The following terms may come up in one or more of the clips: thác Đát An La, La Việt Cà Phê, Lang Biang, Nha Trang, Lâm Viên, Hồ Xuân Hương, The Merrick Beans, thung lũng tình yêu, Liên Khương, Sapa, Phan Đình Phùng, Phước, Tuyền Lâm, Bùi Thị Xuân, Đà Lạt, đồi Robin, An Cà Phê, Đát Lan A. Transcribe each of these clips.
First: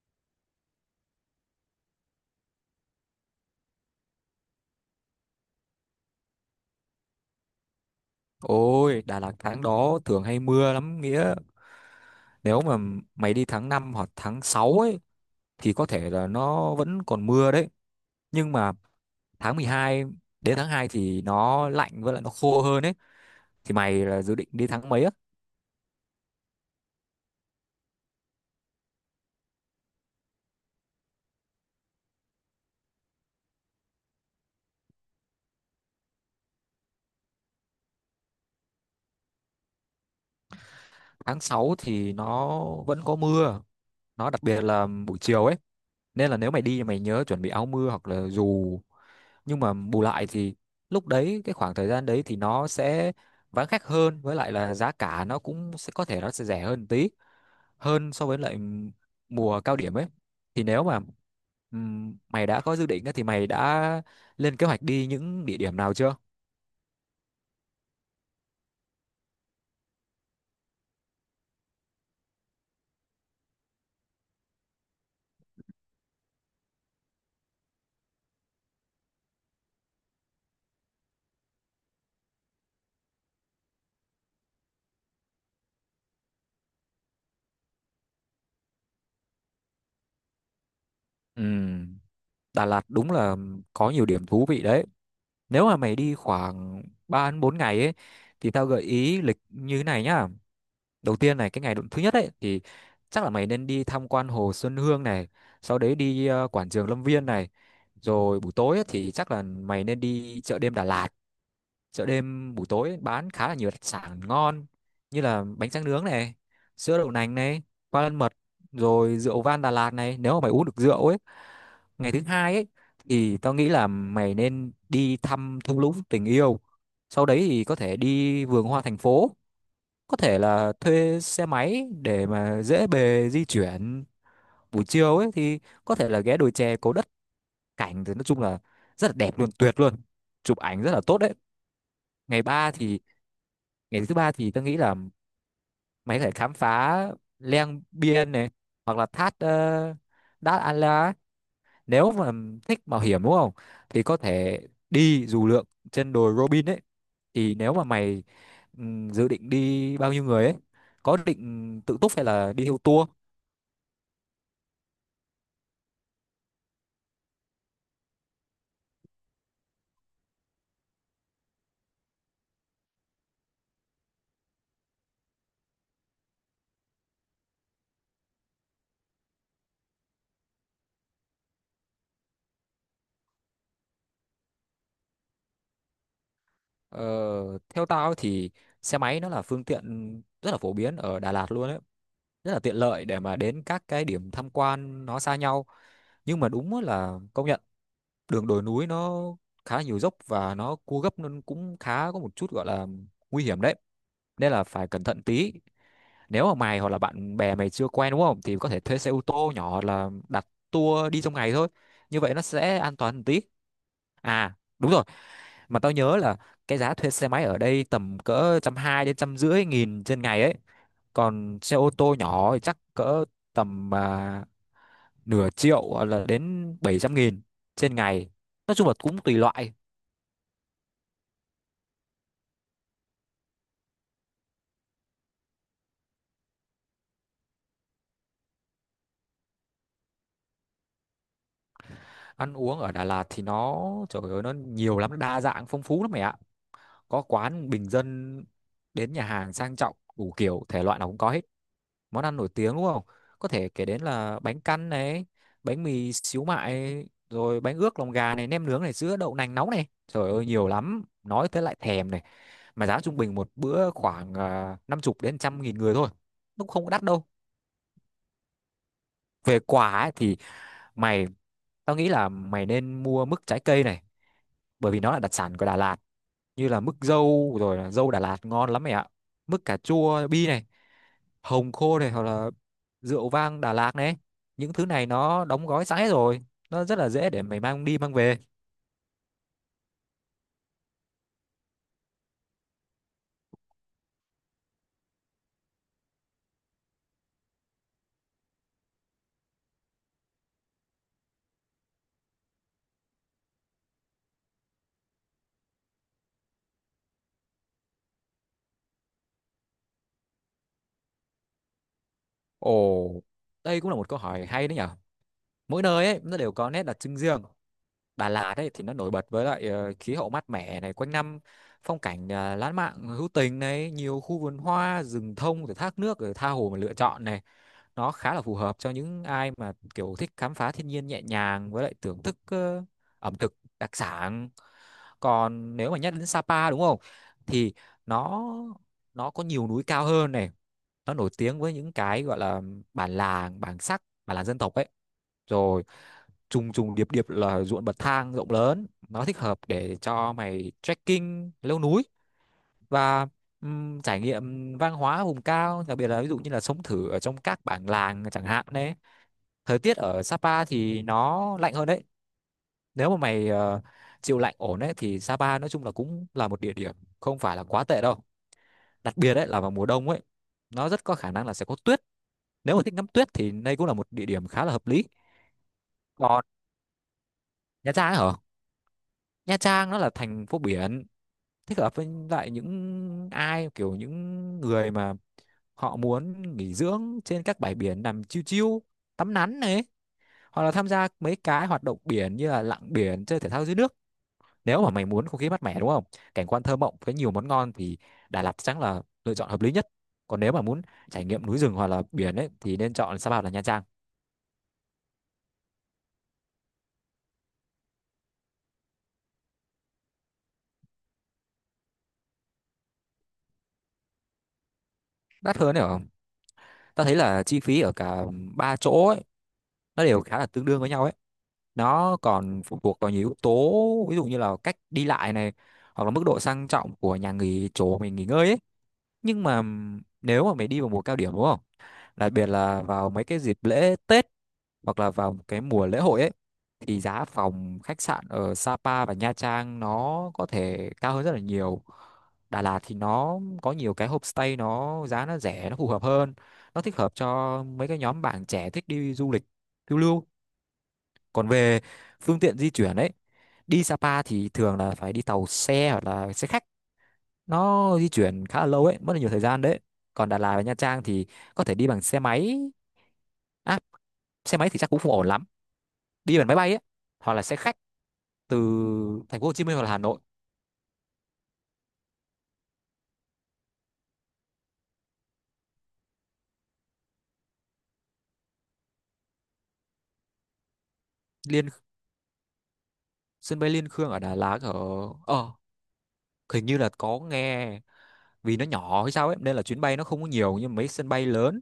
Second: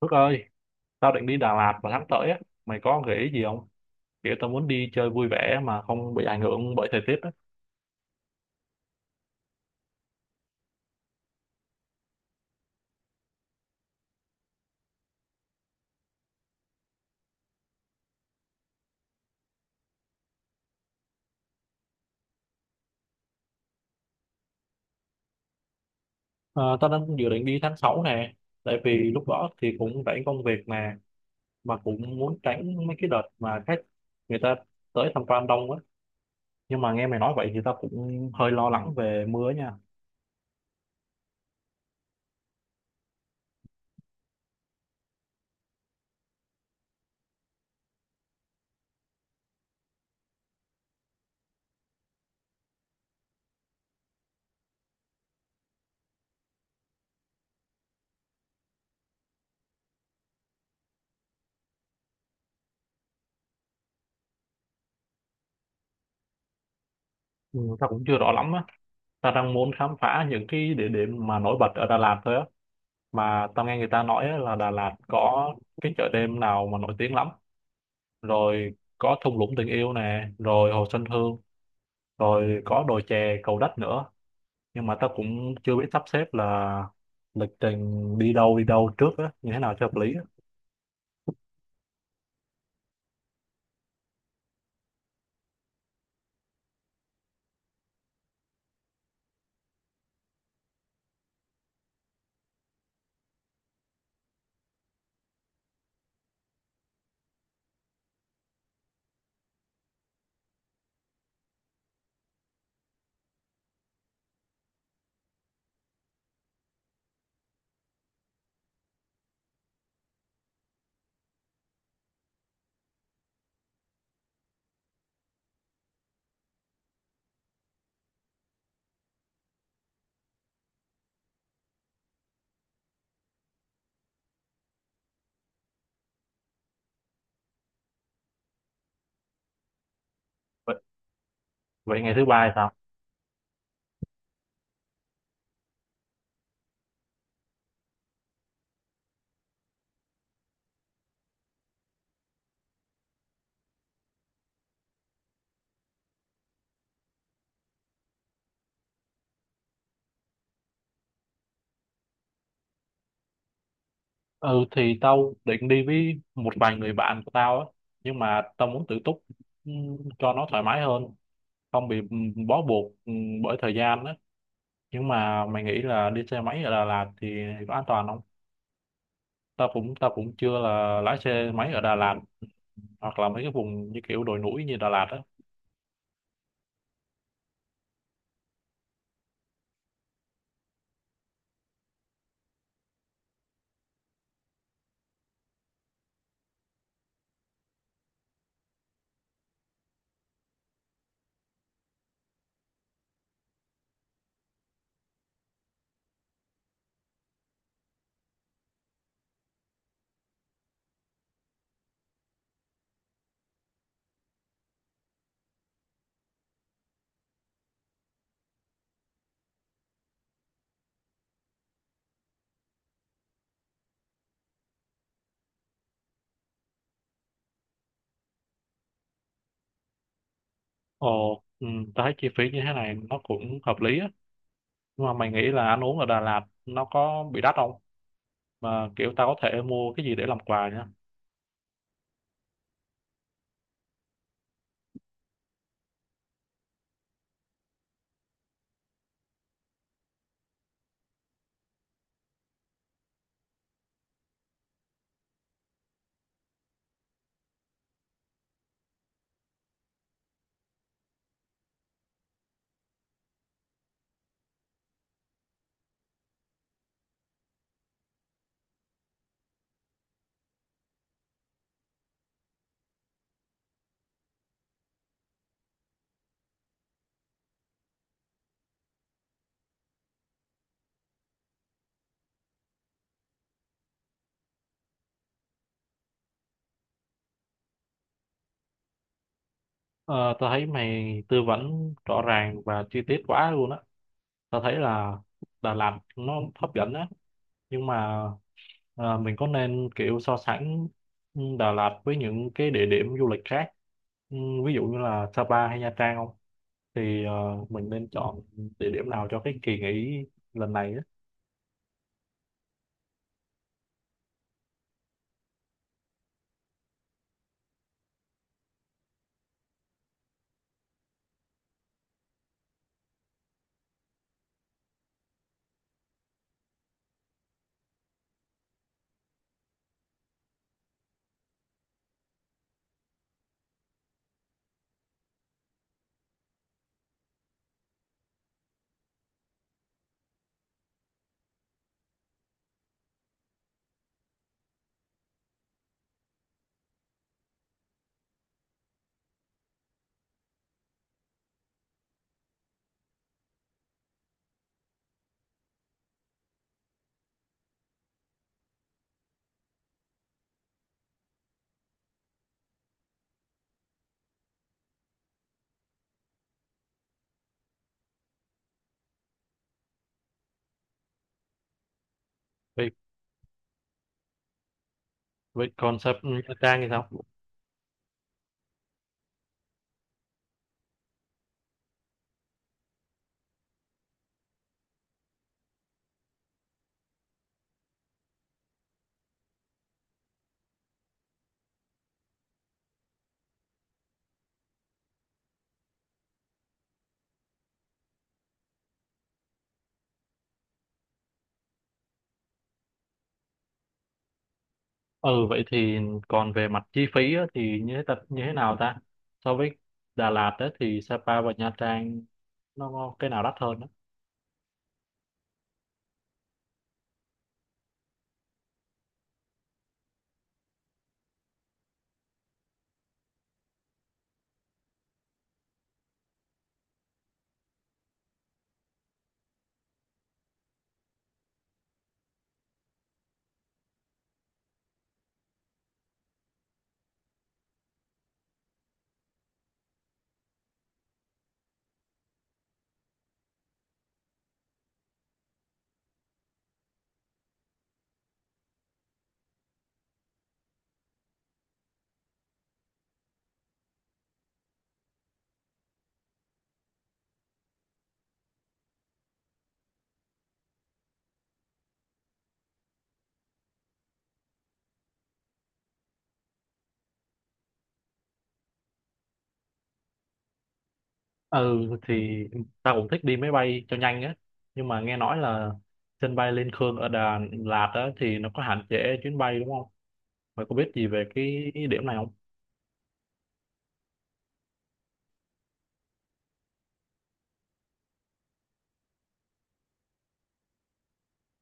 Phước ơi, tao định đi Đà Lạt vào tháng tới á, mày có gợi ý gì không? Kiểu tao muốn đi chơi vui vẻ mà không bị ảnh hưởng bởi thời tiết á. Ôi, Đà Lạt tháng đó thường hay mưa lắm Nghĩa. Nếu mà mày đi tháng 5 hoặc tháng 6 ấy thì có thể là nó vẫn còn mưa đấy. Nhưng mà tháng 12 đến tháng 2 thì nó lạnh với lại nó khô hơn ấy. Thì mày là dự định đi tháng mấy á? Ờ, Tao đang dự định đi tháng 6 nè, tại vì lúc đó thì cũng rảnh công việc nè, mà cũng muốn tránh mấy cái đợt mà khách người ta tới tham quan đông á. Nhưng mà nghe mày nói vậy thì tao cũng hơi lo lắng về mưa nha. Tháng 6 thì nó vẫn có mưa. Nó đặc biệt là buổi chiều ấy. Nên là nếu mày đi thì mày nhớ chuẩn bị áo mưa hoặc là dù. Nhưng mà bù lại thì lúc đấy cái khoảng thời gian đấy thì nó sẽ vắng khách hơn với lại là giá cả nó cũng sẽ có thể nó sẽ rẻ hơn tí hơn so với lại mùa cao điểm ấy thì nếu mà mày đã có dự định á, thì mày đã lên kế hoạch đi những địa điểm nào chưa? Ừ, tao cũng chưa rõ lắm á. Tao đang muốn khám phá những cái địa điểm mà nổi bật ở Đà Lạt thôi á. Mà tao nghe người ta nói á là Đà Lạt có cái chợ đêm nào mà nổi tiếng lắm, rồi có thung lũng tình yêu nè, rồi hồ Xuân Hương, rồi có đồi chè Cầu Đất nữa, nhưng mà tao cũng chưa biết sắp xếp là lịch trình đi đâu trước á như thế nào cho hợp lý á. Ừm, Đà Lạt đúng là có nhiều điểm thú vị đấy. Nếu mà mày đi khoảng 3 đến 4 ngày ấy thì tao gợi ý lịch như thế này nhá. Đầu tiên này cái ngày thứ nhất ấy thì chắc là mày nên đi tham quan hồ Xuân Hương này, sau đấy đi quảng trường Lâm Viên này. Rồi buổi tối ấy, thì chắc là mày nên đi chợ đêm Đà Lạt, chợ đêm buổi tối bán khá là nhiều đặc sản ngon như là bánh tráng nướng này, sữa đậu nành này, qua lân mật, rồi rượu vang Đà Lạt này, nếu mà mày uống được rượu ấy. Ngày thứ hai ấy thì tao nghĩ là mày nên đi thăm thung lũng tình yêu, sau đấy thì có thể đi vườn hoa thành phố, có thể là thuê xe máy để mà dễ bề di chuyển. Buổi chiều ấy thì có thể là ghé đồi chè cố Đất, cảnh thì nói chung là rất là đẹp luôn, tuyệt luôn, chụp vậy, ảnh rất là tốt đấy. vậy ngày thứ ngày ba thì ba sao? thì Ngày thứ ba thì tôi nghĩ là mày có thể khám phá Lang Biên này, hoặc là thác uh, Đát An La ấy. Nếu mà thích mạo hiểm đúng không thì có thể đi dù lượn trên đồi Robin ấy. Thì nếu mà mày dự định đi bao nhiêu người ấy, có định tự túc hay là đi theo tour? Ừ thì tao định đi với một vài người bạn của tao á, nhưng mà tao muốn tự túc, cho nó thoải mái hơn, không bị bó buộc bởi thời gian á. Nhưng mà mày nghĩ là đi xe máy ở Đà Lạt thì có an toàn không? Tao cũng chưa là lái xe máy ở Đà Lạt hoặc là mấy cái vùng như kiểu đồi núi như Đà Lạt á. ờ, Theo tao ấy thì xe máy nó là phương tiện rất là phổ biến ở Đà Lạt luôn ấy, rất là tiện lợi để mà đến các cái điểm tham quan nó xa nhau. Nhưng mà đúng là công nhận, đường đồi núi nó khá là nhiều dốc và nó cua gấp nên cũng khá có một chút gọi là nguy hiểm đấy, nên là phải cẩn thận tí. Nếu mà mày hoặc là bạn bè mày chưa quen đúng không thì có thể thuê xe ô tô nhỏ hoặc là đặt tour đi trong ngày thôi, như vậy nó sẽ an toàn một tí. À đúng rồi, mà tao nhớ là cái giá thuê xe máy ở đây tầm cỡ 120 nghìn đến 150 nghìn trên ngày ấy, còn xe ô tô nhỏ thì chắc cỡ tầm nửa triệu hoặc là đến 700 nghìn trên ngày, nói chung là cũng tùy loại. Ồ ừ, tao thấy chi phí như thế này nó cũng hợp lý á, nhưng mà mày nghĩ là ăn uống ở Đà Lạt nó có bị đắt không? Mà kiểu tao có thể mua cái gì để làm quà nhá? Ăn uống ở Đà Lạt thì nó, trời ơi, nó nhiều lắm, nó đa dạng phong phú lắm mày ạ. Có quán bình dân đến nhà hàng sang trọng, đủ kiểu thể loại nào cũng có hết. Món ăn nổi tiếng đúng không, có thể kể đến là bánh căn này, bánh mì xíu mại, rồi bánh ướt lòng gà này, nem nướng này, sữa đậu nành nóng này, trời ơi nhiều lắm, nói tới lại thèm này. Mà giá trung bình một bữa khoảng 50 nghìn đến 100 nghìn người thôi, nó cũng không có đắt đâu. Về quả ấy, thì mày tao nghĩ là mày nên mua mứt trái cây này, bởi vì nó là đặc sản của Đà Lạt, như là mứt dâu rồi là dâu Đà Lạt ngon lắm mày ạ, mứt cà chua bi này, hồng khô này, hoặc là rượu vang Đà Lạt này. Những thứ này nó đóng gói sẵn hết rồi, nó rất là dễ để mày mang đi mang về. Ờ, tao thấy mày tư vấn rõ ràng và chi tiết quá luôn á. Tao thấy là Đà Lạt nó hấp dẫn á, nhưng mà mình có nên kiểu so sánh Đà Lạt với những cái địa điểm du lịch khác, ừ, ví dụ như là Sapa hay Nha Trang không? Thì mình nên chọn địa điểm nào cho cái kỳ nghỉ lần này á? Ồ, đây cũng là một câu hỏi hay đấy nhở. Mỗi nơi ấy nó đều có nét đặc trưng riêng. Đà Lạt ấy thì nó nổi bật với lại khí hậu mát mẻ này quanh năm, phong cảnh lãng mạn hữu tình này, nhiều khu vườn hoa, rừng thông rồi thác nước, rồi tha hồ mà lựa chọn này. Nó khá là phù hợp cho những ai mà kiểu thích khám phá thiên nhiên nhẹ nhàng với lại thưởng thức ẩm thực đặc sản. Còn nếu mà nhắc đến Sapa đúng không thì nó nó có nhiều núi cao hơn này, nó nổi tiếng với những cái gọi là bản làng, bản làng dân tộc ấy, rồi trùng trùng điệp điệp là ruộng bậc thang rộng lớn, nó thích hợp để cho mày trekking leo núi và trải nghiệm văn hóa vùng cao, đặc biệt là ví dụ như là sống thử ở trong các bản làng chẳng hạn đấy. Thời tiết ở Sapa thì nó lạnh hơn đấy, nếu mà mày chịu lạnh ổn đấy thì Sapa nói chung là cũng là một địa điểm không phải là quá tệ đâu, đặc biệt đấy là vào mùa đông ấy, nó rất có khả năng là sẽ có tuyết. Nếu mà vậy thích ngắm tuyết thì đây cũng là một địa điểm khá là hợp lý. vậy còn sập Nha Còn Trang thì sao? Nha Trang ấy hả, Nha Trang nó là thành phố biển, thích hợp với lại những ai kiểu những người mà họ muốn nghỉ dưỡng trên các bãi biển, nằm chiêu chiêu tắm nắng này, hoặc là tham gia mấy cái hoạt động biển như là lặn biển, chơi thể thao dưới nước. Nếu mà mày muốn không khí mát mẻ đúng không, cảnh quan thơ mộng với nhiều món ngon thì Đà Lạt chắc là lựa chọn hợp lý nhất. Còn nếu mà muốn trải nghiệm núi rừng hoặc là biển ấy thì nên chọn Sapa hoặc là Nha Trang. Ừ vậy thì còn về mặt chi phí á, thì như thế tập như thế nào ta? So với Đà Lạt á, thì Sapa và Nha Trang nó có cái nào đắt hơn á? Đắt hơn đấy không, ta thấy là chi phí ở cả ba chỗ ấy nó đều khá là tương đương với nhau ấy, nó còn phụ thuộc vào nhiều yếu tố, ví dụ như là cách đi lại này, hoặc là mức độ sang trọng của nhà nghỉ, chỗ mình nghỉ ngơi ấy. Nhưng mà nếu mà mày đi vào mùa cao điểm đúng không, đặc biệt là vào mấy cái dịp lễ Tết hoặc là vào cái mùa lễ hội ấy, thì giá phòng khách sạn ở Sapa và Nha Trang nó có thể cao hơn rất là nhiều. Đà Lạt thì nó có nhiều cái homestay, nó giá nó rẻ, nó phù hợp hơn, nó thích hợp cho mấy cái nhóm bạn trẻ thích đi du lịch phiêu lưu. Còn về phương tiện di chuyển ấy, đi Sapa thì thường là phải đi tàu xe hoặc là xe khách, nó di chuyển khá là lâu ấy, mất là nhiều thời gian đấy. Còn Đà Lạt và Nha Trang thì có thể đi bằng xe máy, à, xe máy thì chắc cũng không ổn lắm, đi bằng máy bay ấy, hoặc là xe khách từ thành phố Hồ Chí Minh hoặc là Hà Nội. Ừ thì ta cũng thích đi máy bay cho nhanh á, nhưng mà nghe nói là sân bay Liên Khương ở Đà Lạt á, thì nó có hạn chế chuyến bay đúng không? Mày có biết gì về liên cái điểm này không? Sân bay Liên Khương ở Đà Lạt ở, ờ hình như là có nghe, vì nó nhỏ hay sao ấy nên là chuyến bay nó không có nhiều như mấy sân bay lớn.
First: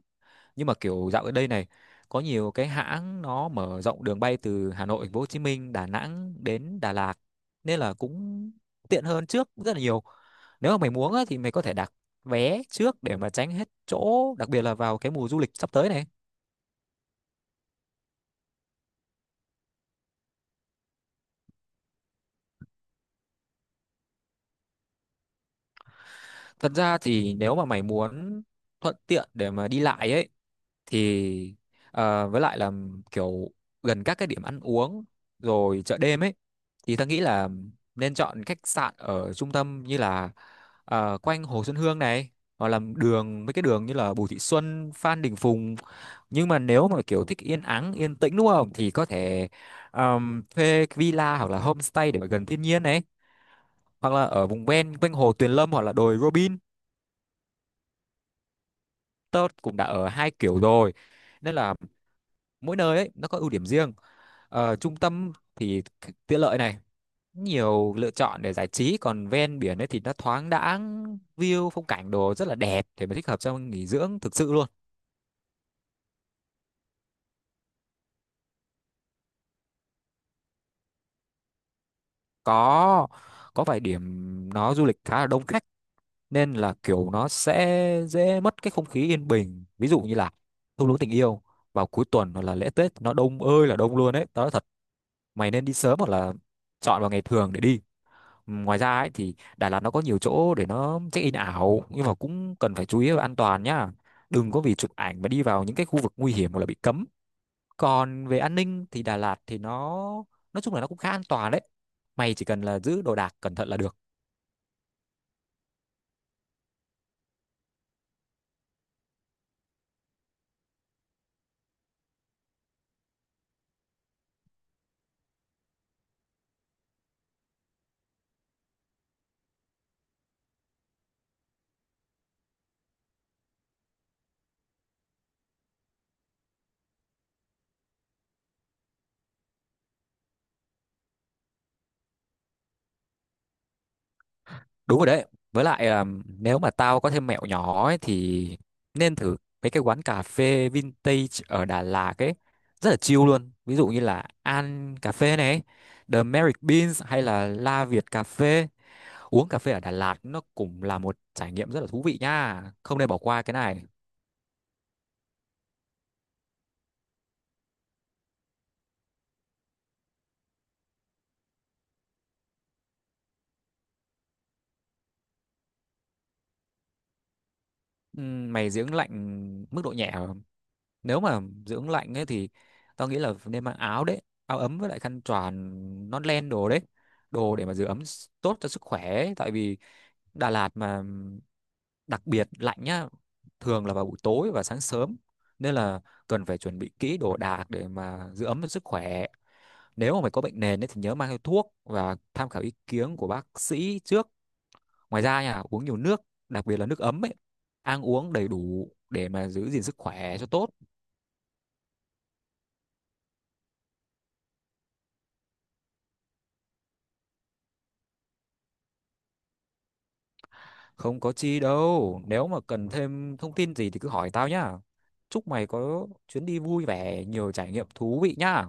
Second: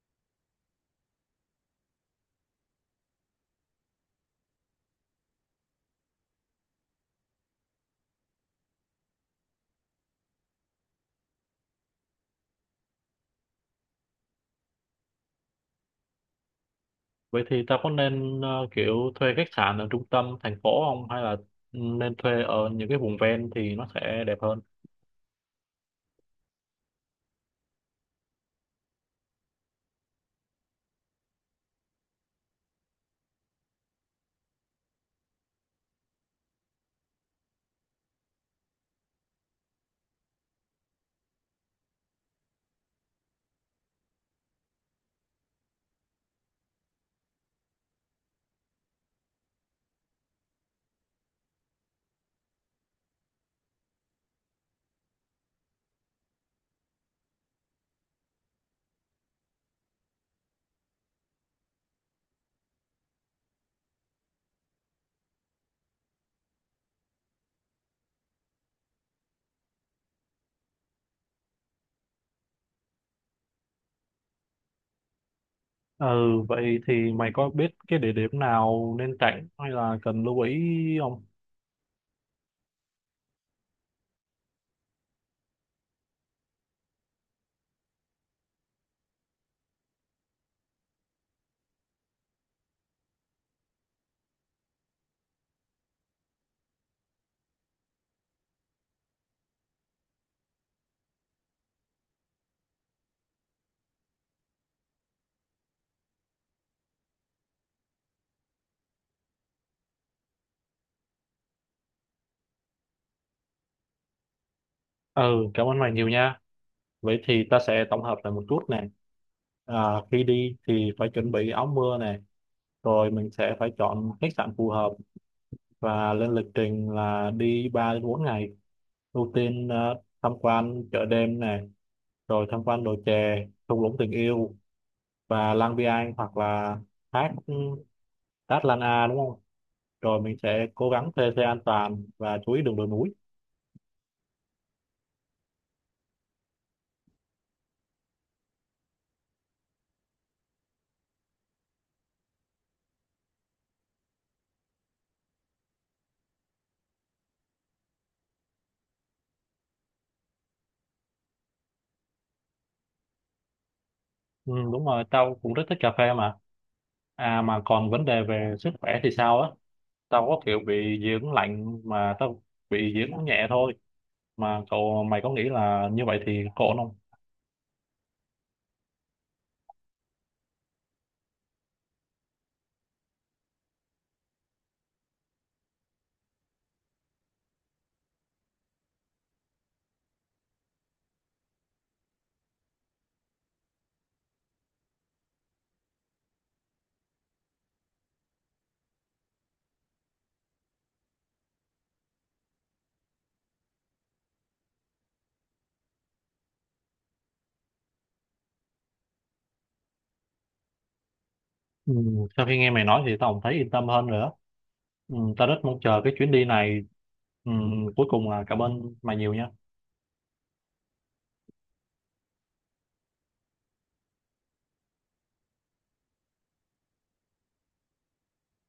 Nhưng mà kiểu dạo ở đây này, có nhiều cái hãng nó mở rộng đường bay từ Hà Nội, Thành phố Hồ Chí Minh, Đà Nẵng đến Đà Lạt, nên là cũng tiện hơn trước rất là nhiều. Nếu mà mày muốn á, thì mày có thể đặt vé trước để mà tránh hết chỗ, đặc biệt là vào cái mùa du lịch sắp tới này. Vậy thì tao có nên kiểu thuê khách sạn ở trung tâm thành phố không, hay là ừ, nên thuê ở những cái vùng ven thì nó sẽ đẹp hơn? Thật ra thì nếu mà mày muốn thuận tiện để mà đi lại ấy thì với lại là kiểu gần các cái điểm ăn uống rồi chợ đêm ấy, thì ta nghĩ là nên chọn khách sạn ở trung tâm, như là quanh Hồ Xuân Hương này, hoặc là đường mấy cái đường như là Bùi Thị Xuân, Phan Đình Phùng. Nhưng mà nếu mà kiểu thích yên ắng yên tĩnh đúng không thì có thể thuê villa hoặc là homestay để mà gần thiên nhiên này, hoặc là ở vùng ven quanh hồ Tuyền Lâm hoặc là đồi Robin. Tớ cũng đã ở hai kiểu rồi, nên là mỗi nơi ấy nó có ưu điểm riêng. Ờ, trung tâm thì tiện lợi này, nhiều lựa chọn để giải trí, còn ven biển ấy thì nó thoáng đãng, view phong cảnh đồ rất là đẹp, để mà thích hợp cho nghỉ dưỡng thực sự luôn. Ừ, vậy thì mày có biết cái địa điểm nào nên tránh hay là cần lưu ý không? Có có vài điểm nó du lịch khá là đông khách, nên là kiểu nó sẽ dễ mất cái không khí yên bình. Ví dụ như là thung lũng tình yêu vào cuối tuần hoặc là lễ Tết nó đông ơi là đông luôn đấy, tao nói thật. Mày nên đi sớm hoặc là chọn vào ngày thường để đi. Ngoài ra ấy thì Đà Lạt nó có nhiều chỗ để nó check-in ảo, nhưng mà cũng cần phải chú ý về an toàn nhá. Đừng có vì chụp ảnh mà đi vào những cái khu vực nguy hiểm hoặc là bị cấm. Còn về an ninh thì Đà Lạt thì nó nói chung là nó cũng khá an toàn đấy. Mày chỉ cần là giữ đồ đạc cẩn thận là được. Ừ, cảm ơn mày nhiều nha. Vậy thì ta sẽ tổng hợp lại một chút nè. À, khi đi thì phải chuẩn bị áo mưa nè, rồi mình sẽ phải chọn khách sạn phù hợp và lên lịch trình là đi 3 đến 4 ngày. Ưu tiên tham quan chợ đêm nè, rồi tham quan đồi chè, thung lũng tình yêu và Lang Biang, hoặc là thác Đát Lan A đúng không, rồi mình sẽ cố gắng thuê xe an toàn và chú ý đường đồi núi. Đúng rồi đấy. Với lại nếu mà tao có thêm mẹo nhỏ ấy thì nên thử mấy cái quán cà phê vintage ở Đà Lạt ấy. Rất là chill luôn. Ví dụ như là An Cà Phê này, The Merrick Beans, hay là La Việt Cà Phê. Uống cà phê ở Đà Lạt nó cũng là một trải nghiệm rất là thú vị nha. Không nên bỏ qua cái này. Ừ, đúng rồi, tao cũng rất thích cà phê mà. À mà còn vấn đề về sức khỏe thì sao á? Tao có kiểu bị dị ứng lạnh mà tao bị dị ứng nhẹ thôi, mà cậu mày có nghĩ là như vậy thì ổn không? Mày dưỡng lạnh mức độ nhẹ không? Nếu mà dưỡng lạnh ấy thì tao nghĩ là nên mang áo đấy, áo ấm với lại khăn choàng, nón len đồ đấy. Đồ để mà giữ ấm tốt cho sức khỏe ấy. Tại vì Đà Lạt mà đặc biệt lạnh nhá, thường là vào buổi tối và sáng sớm. Nên là cần phải chuẩn bị kỹ đồ đạc để mà giữ ấm cho sức khỏe. Nếu mà mày có bệnh nền ấy, thì nhớ mang theo thuốc và tham khảo ý kiến của bác sĩ trước. Ngoài ra nha, uống nhiều nước, đặc biệt là nước ấm ấy, ăn uống đầy đủ để mà giữ gìn sức khỏe cho tốt. Ừ, sau khi nghe mày nói thì tao cũng thấy yên tâm hơn nữa. Ừ, tao rất mong chờ cái chuyến đi này. Ừ, cuối cùng là cảm ơn mày nhiều nha. Không có chi đâu, nếu mà cần thêm thông tin gì thì cứ hỏi tao nhá. Chúc mày có chuyến đi vui vẻ, nhiều trải nghiệm thú vị nhá.